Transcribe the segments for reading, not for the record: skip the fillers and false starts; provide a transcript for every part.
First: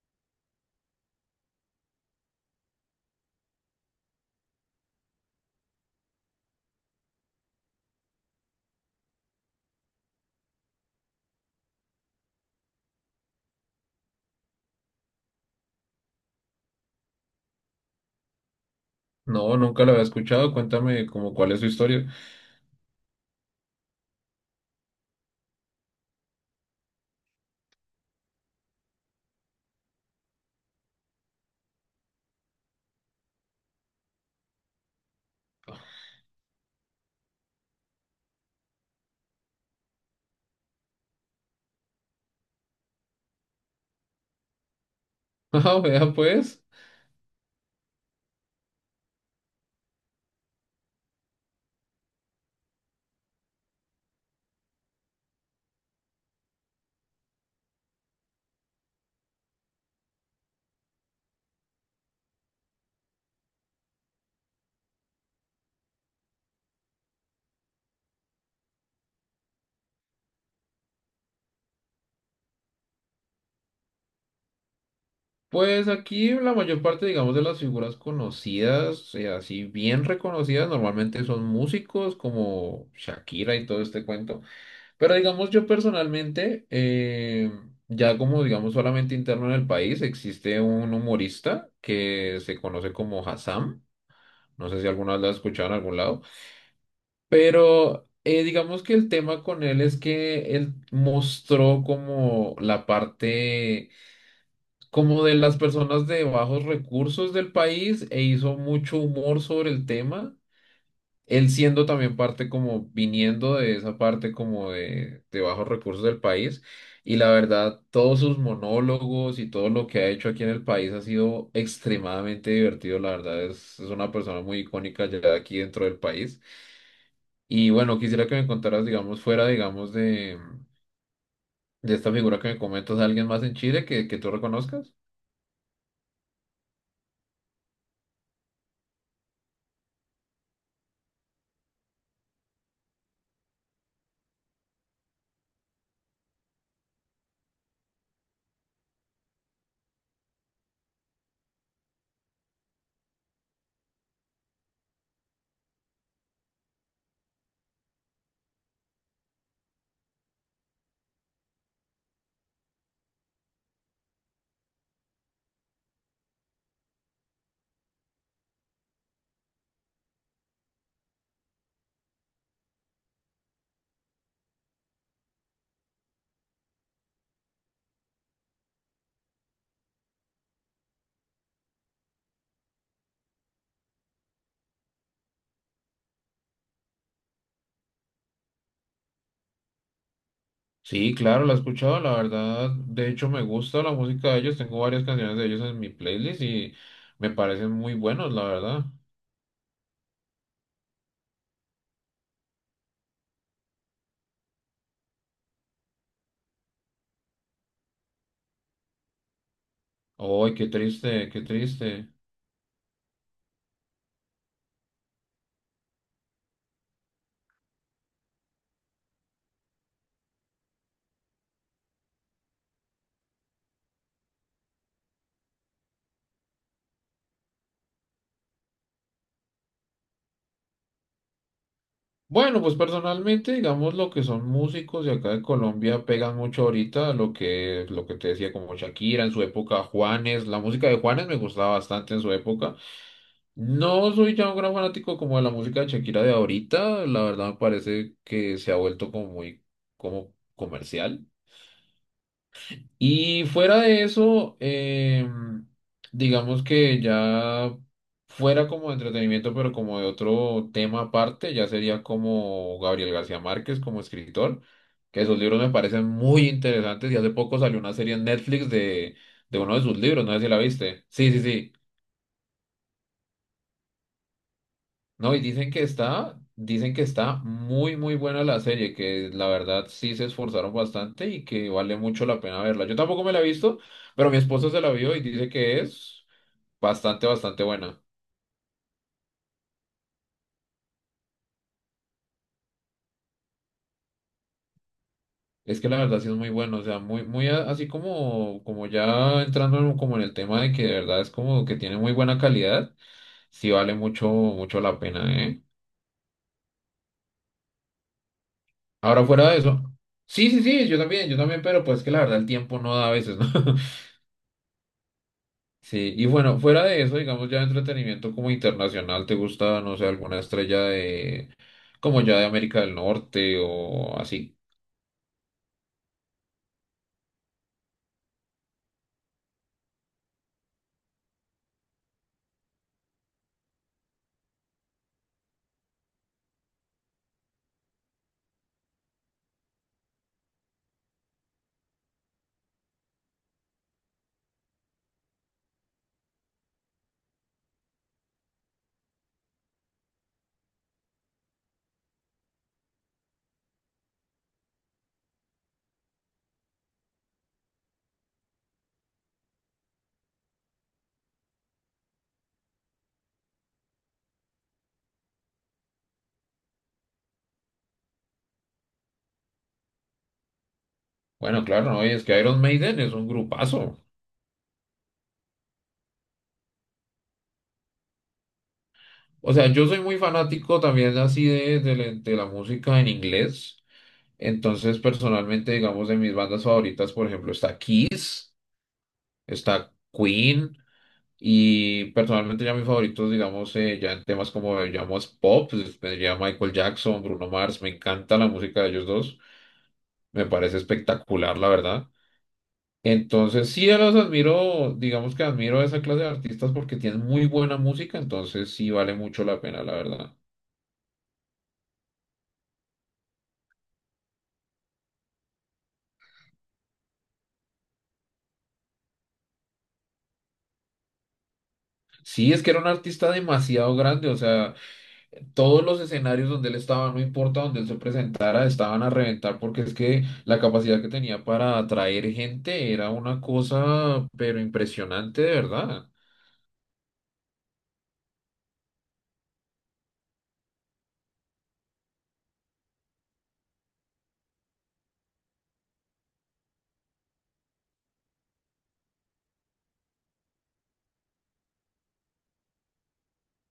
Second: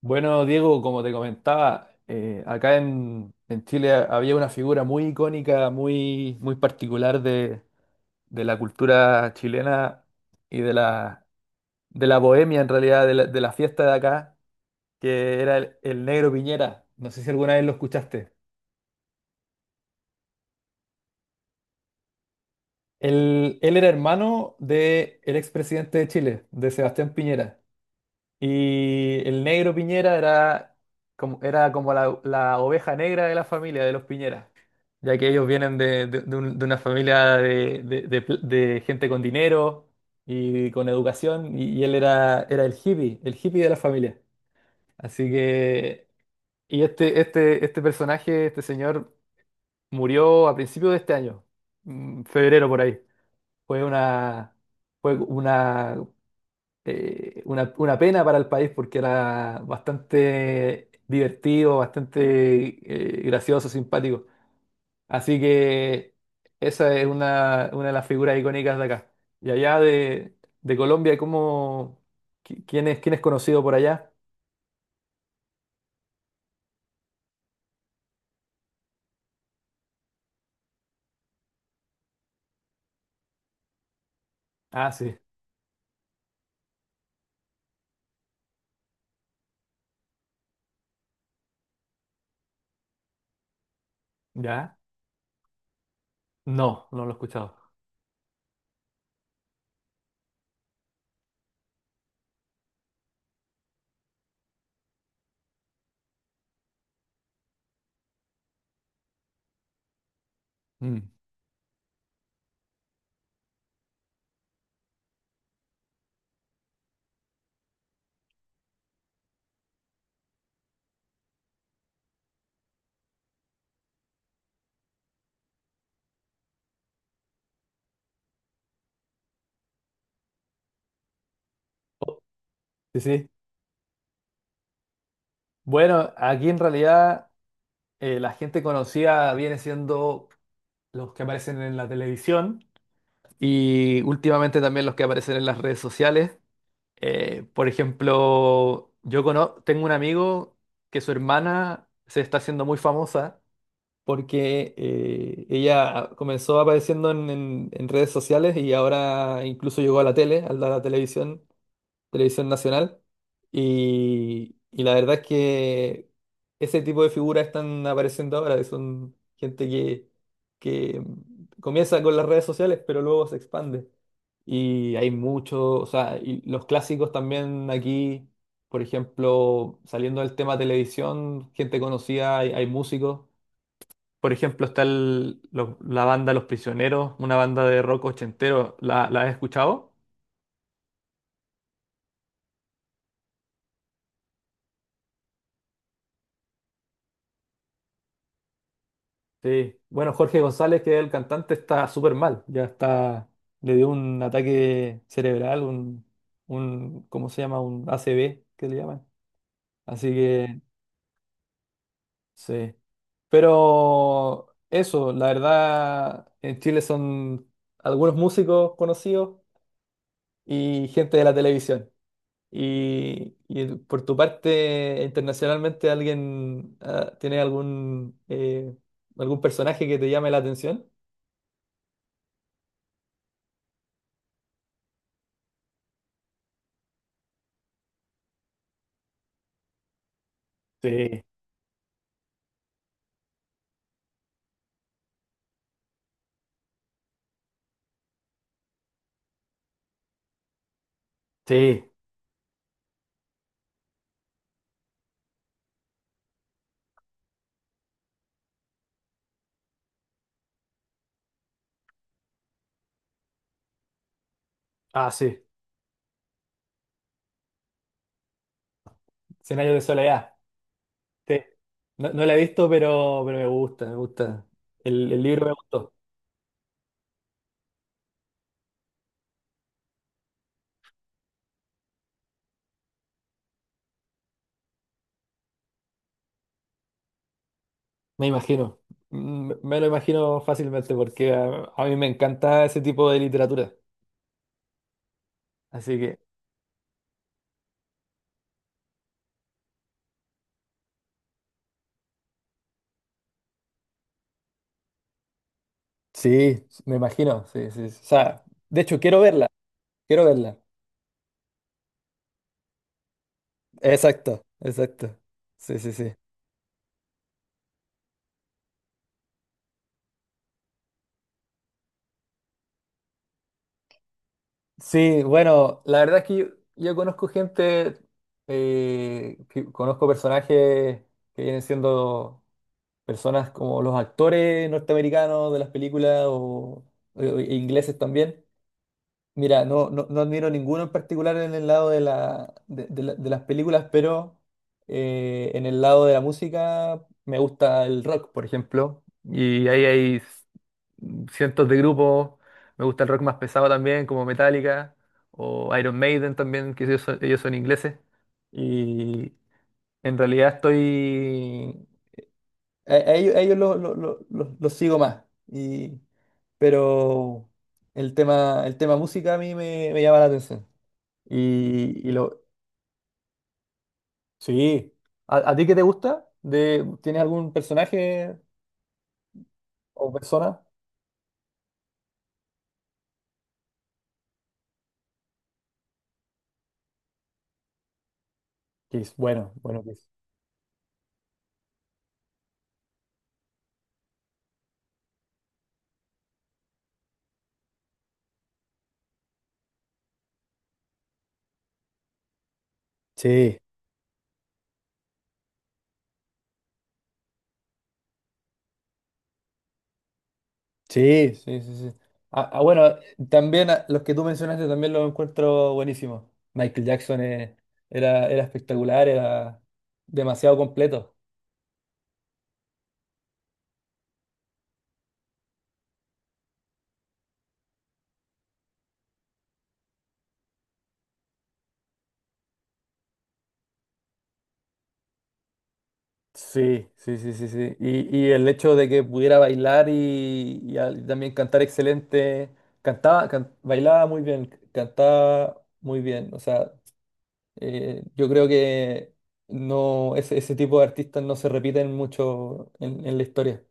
Bueno, Diego, como te comentaba, acá en Chile había una figura muy icónica, muy particular de la cultura chilena y de de la bohemia, en realidad, de de la fiesta de acá, que era el Negro Piñera. No sé si alguna vez lo escuchaste. No, nunca lo había escuchado. Cuéntame como cuál es su historia. Él era hermano del expresidente de Chile, de Sebastián Piñera. Y el Negro Piñera era era como la oveja negra de la familia de los Piñera, ya que ellos vienen de una familia de gente con dinero y con educación, y él era el hippie de la familia. Así Ah, que, vea pues. y este personaje, este señor, murió a principios de este año, febrero por ahí. Fue una, Fue una una pena para el país porque era bastante divertido, bastante gracioso, simpático. Así que esa es una de las figuras icónicas de acá. Y allá de Colombia, ¿ quién es conocido por allá? Pues aquí la mayor parte, digamos, de las figuras conocidas, así bien reconocidas, normalmente son músicos como Shakira y todo este cuento. Ah, sí. Pero digamos, yo personalmente, ya como digamos solamente interno en el país, existe un humorista que se conoce como Hassam. No ¿Ya? sé si alguna vez lo has escuchado en algún lado. No, no lo he escuchado. Pero digamos que el tema con él es que él mostró como la parte como de las personas de bajos recursos del país e hizo mucho humor sobre el tema. Mm. Él siendo también parte como viniendo de esa parte como de bajos recursos del país. Y la verdad, todos sus monólogos y todo lo que ha hecho aquí en el país ha sido extremadamente divertido. La verdad, es una persona muy icónica ya aquí dentro del país. Y bueno, quisiera que me contaras, digamos, fuera, digamos, de esta Oh. figura que me comentas, Sí, alguien sí. más en Chile que tú reconozcas. Bueno, aquí en realidad la gente conocida viene siendo los que aparecen en la televisión. Y últimamente también los que aparecen en las redes sociales. Por ejemplo, tengo un amigo que su hermana se está haciendo muy famosa porque ella comenzó apareciendo en redes sociales y ahora incluso llegó a la tele, a la televisión. Televisión Nacional. Y la verdad es que ese tipo de figuras están apareciendo ahora, que son gente que comienza con las redes sociales, pero luego se expande. Y hay muchos, o sea, y los clásicos también aquí, por ejemplo, saliendo del tema televisión, gente conocida, hay músicos. Por ejemplo, está la banda Los Prisioneros, una banda de rock ochentero. ¿ La has escuchado? Sí, claro, la he escuchado, la verdad. De hecho, me gusta la música de ellos. Tengo varias canciones de ellos en mi playlist y me parecen muy buenos, la verdad. Sí, bueno, Jorge González, que es el cantante, está súper mal, ya está, le dio un ataque cerebral, ¿cómo se llama? Un ACV, que le llaman. Así Ay, que, qué triste, qué triste. sí. Pero eso, la verdad, en Chile son algunos músicos conocidos y gente de la televisión. Y por tu parte, internacionalmente, ¿alguien tiene algún, algún personaje que te llame la atención? Bueno, pues personalmente, digamos, lo que son músicos de acá de Colombia pegan mucho ahorita, lo que te decía, como Shakira en su época, Juanes, la música de Sí, Juanes me gustaba bastante en su época. No soy ya un gran fanático como de la música de Shakira de ahorita, la verdad me parece que se ha vuelto como muy como comercial. sí. Y fuera de eso, digamos que ya fuera como de entretenimiento, pero como de otro tema aparte, ya sería como Gabriel García Márquez como escritor, Ah, que sus sí, libros me parecen muy interesantes y hace poco salió una serie en Netflix de Cien años uno de de sus libros, no soledad. sé si la viste. Sí, Sí. sí, sí. No, no la he visto, pero me gusta, me gusta. El No, y libro me gustó, dicen que está muy, muy buena la serie, que la verdad sí se esforzaron bastante y que vale mucho la pena verla. Yo tampoco me la he visto, pero mi esposa se la vio y dice que es bastante, bastante buena. me imagino. Mm, me lo imagino fácilmente porque a mí me encanta ese tipo de literatura. Es que la Así que verdad sí es muy bueno, o sea, muy, muy así como, como ya como en el tema de que de verdad es como que tiene muy buena calidad, sí vale mucho, mucho la pena, ¿eh? sí, me imagino, sí, sí. O sea, de hecho, quiero Ahora verla, fuera de eso. quiero Sí, verla. sí, sí, yo también, pero pues que la verdad el tiempo no da a veces, ¿no? Exacto, exacto. Sí, sí, sí. Sí, y bueno, fuera de eso, digamos ya de entretenimiento como internacional, ¿te gusta, no sé, alguna estrella de, como ya de América del Norte o así? Sí, bueno, la verdad es que yo conozco gente, conozco personajes que vienen siendo personas como los actores norteamericanos de las películas o ingleses también. Mira, no, no, no admiro ninguno en particular en el lado de, la, de las películas, pero en el lado de la música me gusta el rock, por ejemplo, y ahí hay cientos de grupos. Me gusta el rock más pesado también, como Metallica o Iron Maiden también, que ellos son ingleses. Y en realidad estoy a ellos, los sigo más. Y, pero el tema música me llama la atención. Bueno, claro, no, y Y es que lo, Iron Maiden es un grupazo. sí. A ti qué te gusta? De, ¿tienes algún personaje O sea, yo soy o muy persona? fanático también así la de la música en inglés. Entonces, personalmente, digamos, de mis bandas favoritas, por ejemplo, está Kiss, Que es bueno, bueno que está es. Queen. Y personalmente ya mis favoritos, digamos, ya en temas como llamamos pop, pues, tendría Michael Jackson, Bruno Mars, me encanta la música de ellos dos, me parece espectacular, la verdad. Sí, Entonces, sí, yo los admiro, digamos que admiro a esa clase de artistas porque tienen muy buena música, entonces sí vale mucho la pena, la verdad. sí, sí, sí, sí. Ah, ah, bueno, también ah, los que tú mencionaste también los encuentro buenísimos. Michael Jackson era, era espectacular, era demasiado completo. Sí, es que era un artista demasiado grande, o sea, todos los escenarios donde él estaba, no importa donde él se presentara, estaban a reventar porque es que la capacidad que tenía para atraer gente era una cosa, pero impresionante de verdad. Sí, sí, sí, sí, sí. Y el hecho de que pudiera bailar y también cantar excelente, bailaba muy bien, cantaba muy bien. O sea, yo creo que no, ese tipo de artistas no se repiten mucho en la historia.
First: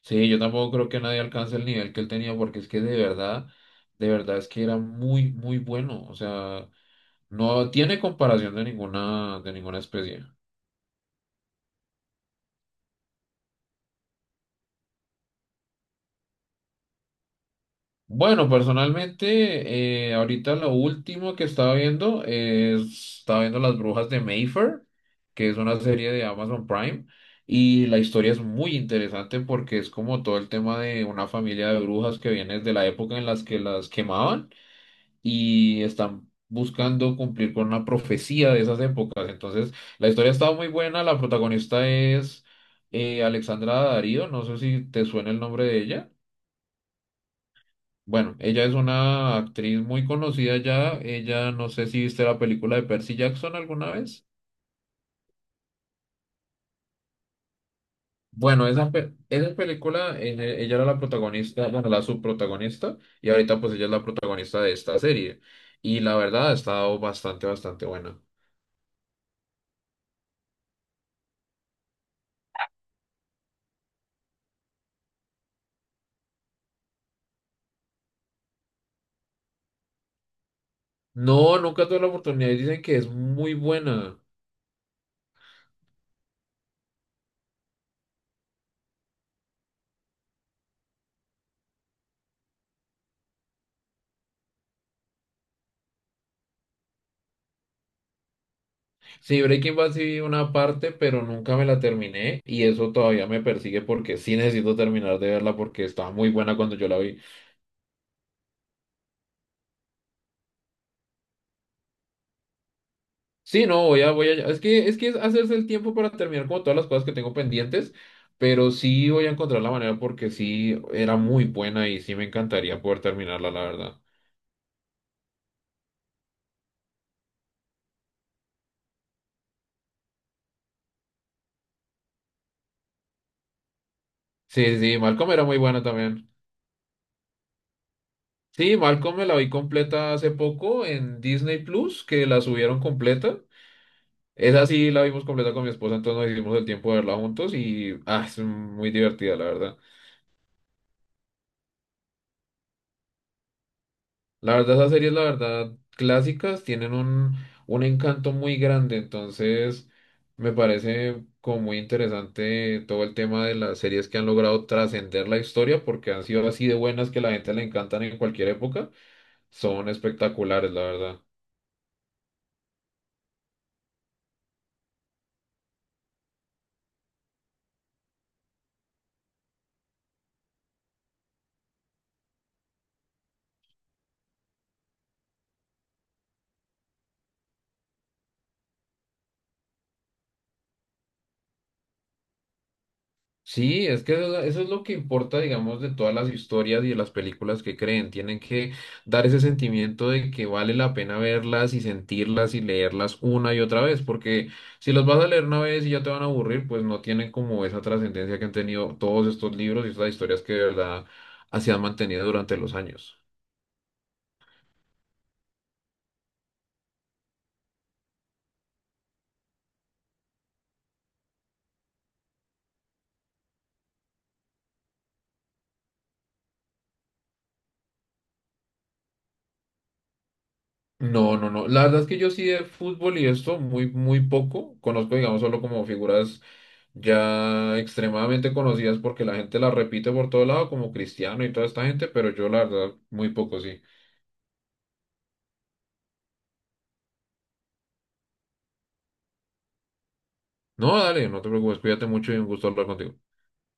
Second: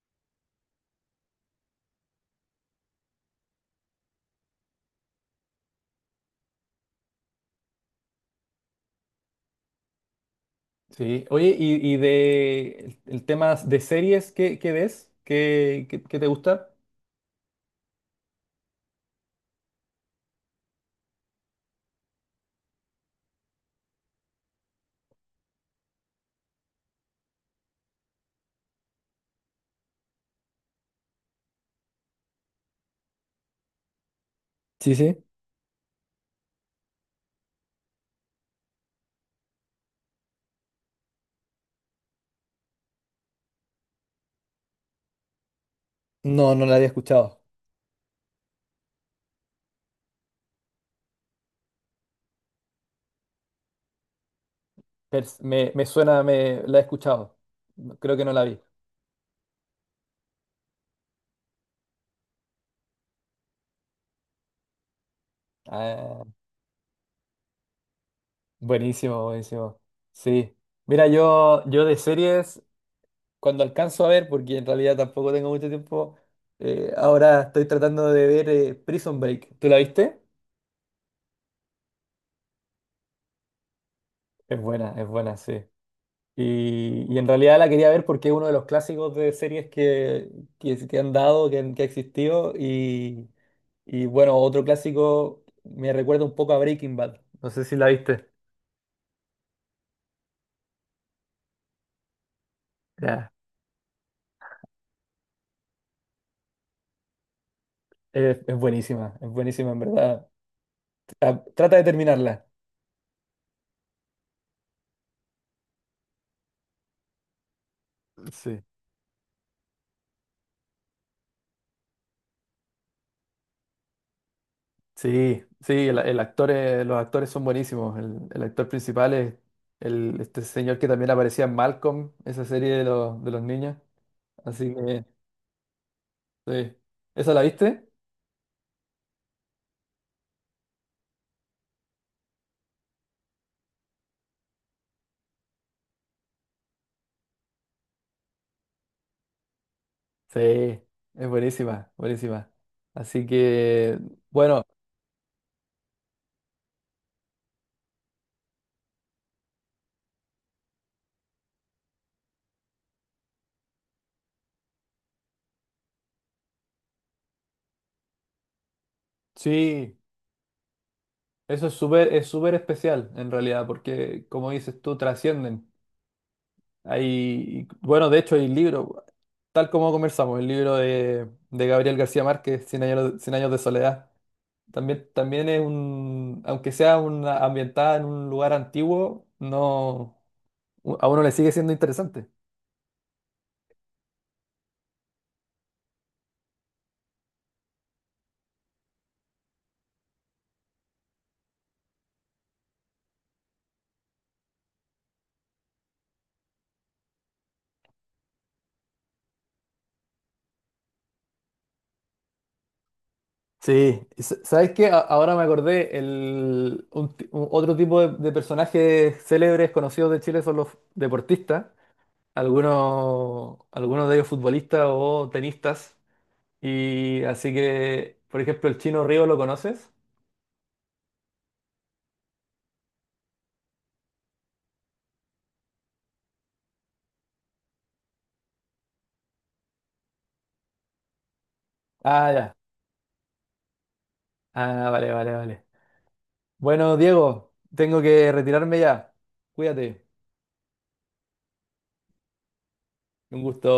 Sí, yo tampoco creo que nadie alcance el nivel que él tenía porque es que de verdad es que era muy, muy bueno. O sea, no tiene comparación de ninguna especie. Sí. Oye, y de el tema de series, ¿qué ves? ¿Qué te gusta? Bueno, personalmente, ahorita lo último que estaba viendo estaba viendo Las Brujas de Mayfair, que es una serie de Amazon Prime, y la historia es muy interesante porque es como todo el tema de una familia de brujas que viene de la época en las que las quemaban Sí, sí. y están buscando cumplir con una profecía de esas épocas. Entonces, la historia estaba muy buena, la protagonista es Alexandra Darío, no sé si te suena el nombre de ella. No, no la había escuchado. Bueno, ella es una actriz muy conocida ya. Ella, no sé si viste la película de Percy Jackson alguna vez. Me suena, me la he escuchado. Creo que no la vi. Bueno, esa película, ella era la protagonista, bueno, la subprotagonista, y ahorita pues ella es la protagonista de esta serie. Y la Ah. verdad ha estado bastante, bastante buena. Buenísimo, buenísimo. Sí. Mira, yo de series, cuando alcanzo a ver, porque en realidad tampoco tengo mucho tiempo, ahora estoy tratando de ver Prison Break. ¿Tú la viste? No, nunca tuve la oportunidad y dicen que es muy buena. Es buena, sí. Y en realidad la quería ver porque es uno de los clásicos de series que han dado, que ha existido. Y bueno, otro clásico me recuerda un poco a Breaking Bad. No sé si la viste. Sí, Breaking Bad sí vi una parte, pero nunca me la terminé y eso todavía Ya. me persigue porque sí necesito terminar de verla porque estaba muy buena cuando yo la vi. Es buenísima en verdad. Ah, trata de terminarla. Sí, no, voy a, es que es hacerse el tiempo para terminar como todas las cosas que tengo pendientes, Sí. pero sí voy a encontrar la manera porque sí era muy buena y sí me encantaría poder terminarla, la verdad. Sí, sí, el actor los actores son buenísimos. El actor principal es el, este señor que también aparecía en Malcolm, esa serie de de los niños. Así Sí, sí, que, Malcolm era muy buena también. sí. ¿Esa la viste? Sí, Malcolm me la vi completa hace poco en Disney Plus, que la subieron completa. Esa sí la vimos completa con mi esposa, entonces nos hicimos el tiempo de verla juntos y ah, es muy divertida, la verdad. Sí, es buenísima, buenísima. Así que, La bueno, verdad, esas series, la verdad, clásicas tienen un encanto muy grande, entonces me parece como muy interesante todo el tema de las series que han logrado trascender la historia porque han sido así de buenas que la gente le encantan en cualquier época, son sí, espectaculares, la verdad. eso es súper especial en realidad, porque como dices tú, trascienden. Hay, bueno, de hecho hay libro, tal como conversamos, el libro de Gabriel García Márquez, Cien años de soledad. También, también es un, aunque sea una ambientada en un lugar antiguo, no, a uno le sigue siendo interesante. Sí, es que eso es lo que importa, digamos, de todas las historias y de las películas que creen. Tienen que dar ese sentimiento de que vale la pena verlas y sentirlas y leerlas una y otra vez, porque si las vas a leer una vez y ya te van a aburrir, pues no tienen como esa trascendencia que han tenido todos estos libros y estas historias que de verdad así han mantenido durante los años. Sí, ¿sabes qué? Ahora me acordé, el, un ti- un- otro tipo de personajes célebres conocidos de Chile son los deportistas, algunos de ellos futbolistas o tenistas, y así que, por ejemplo, el Chino Río, ¿lo conoces? No, no, no. La verdad es que yo sí de fútbol y esto muy, muy poco. Conozco, digamos, solo como figuras ya extremadamente conocidas porque la gente las repite por todo lado, como Cristiano y toda esta gente, Ah, pero yo ya. la verdad muy poco sí. Ah, vale, vale, vale. Bueno, Diego, tengo que retirarme ya. Cuídate. No, dale, no te preocupes, cuídate mucho y un gusto hablar contigo. Un gusto.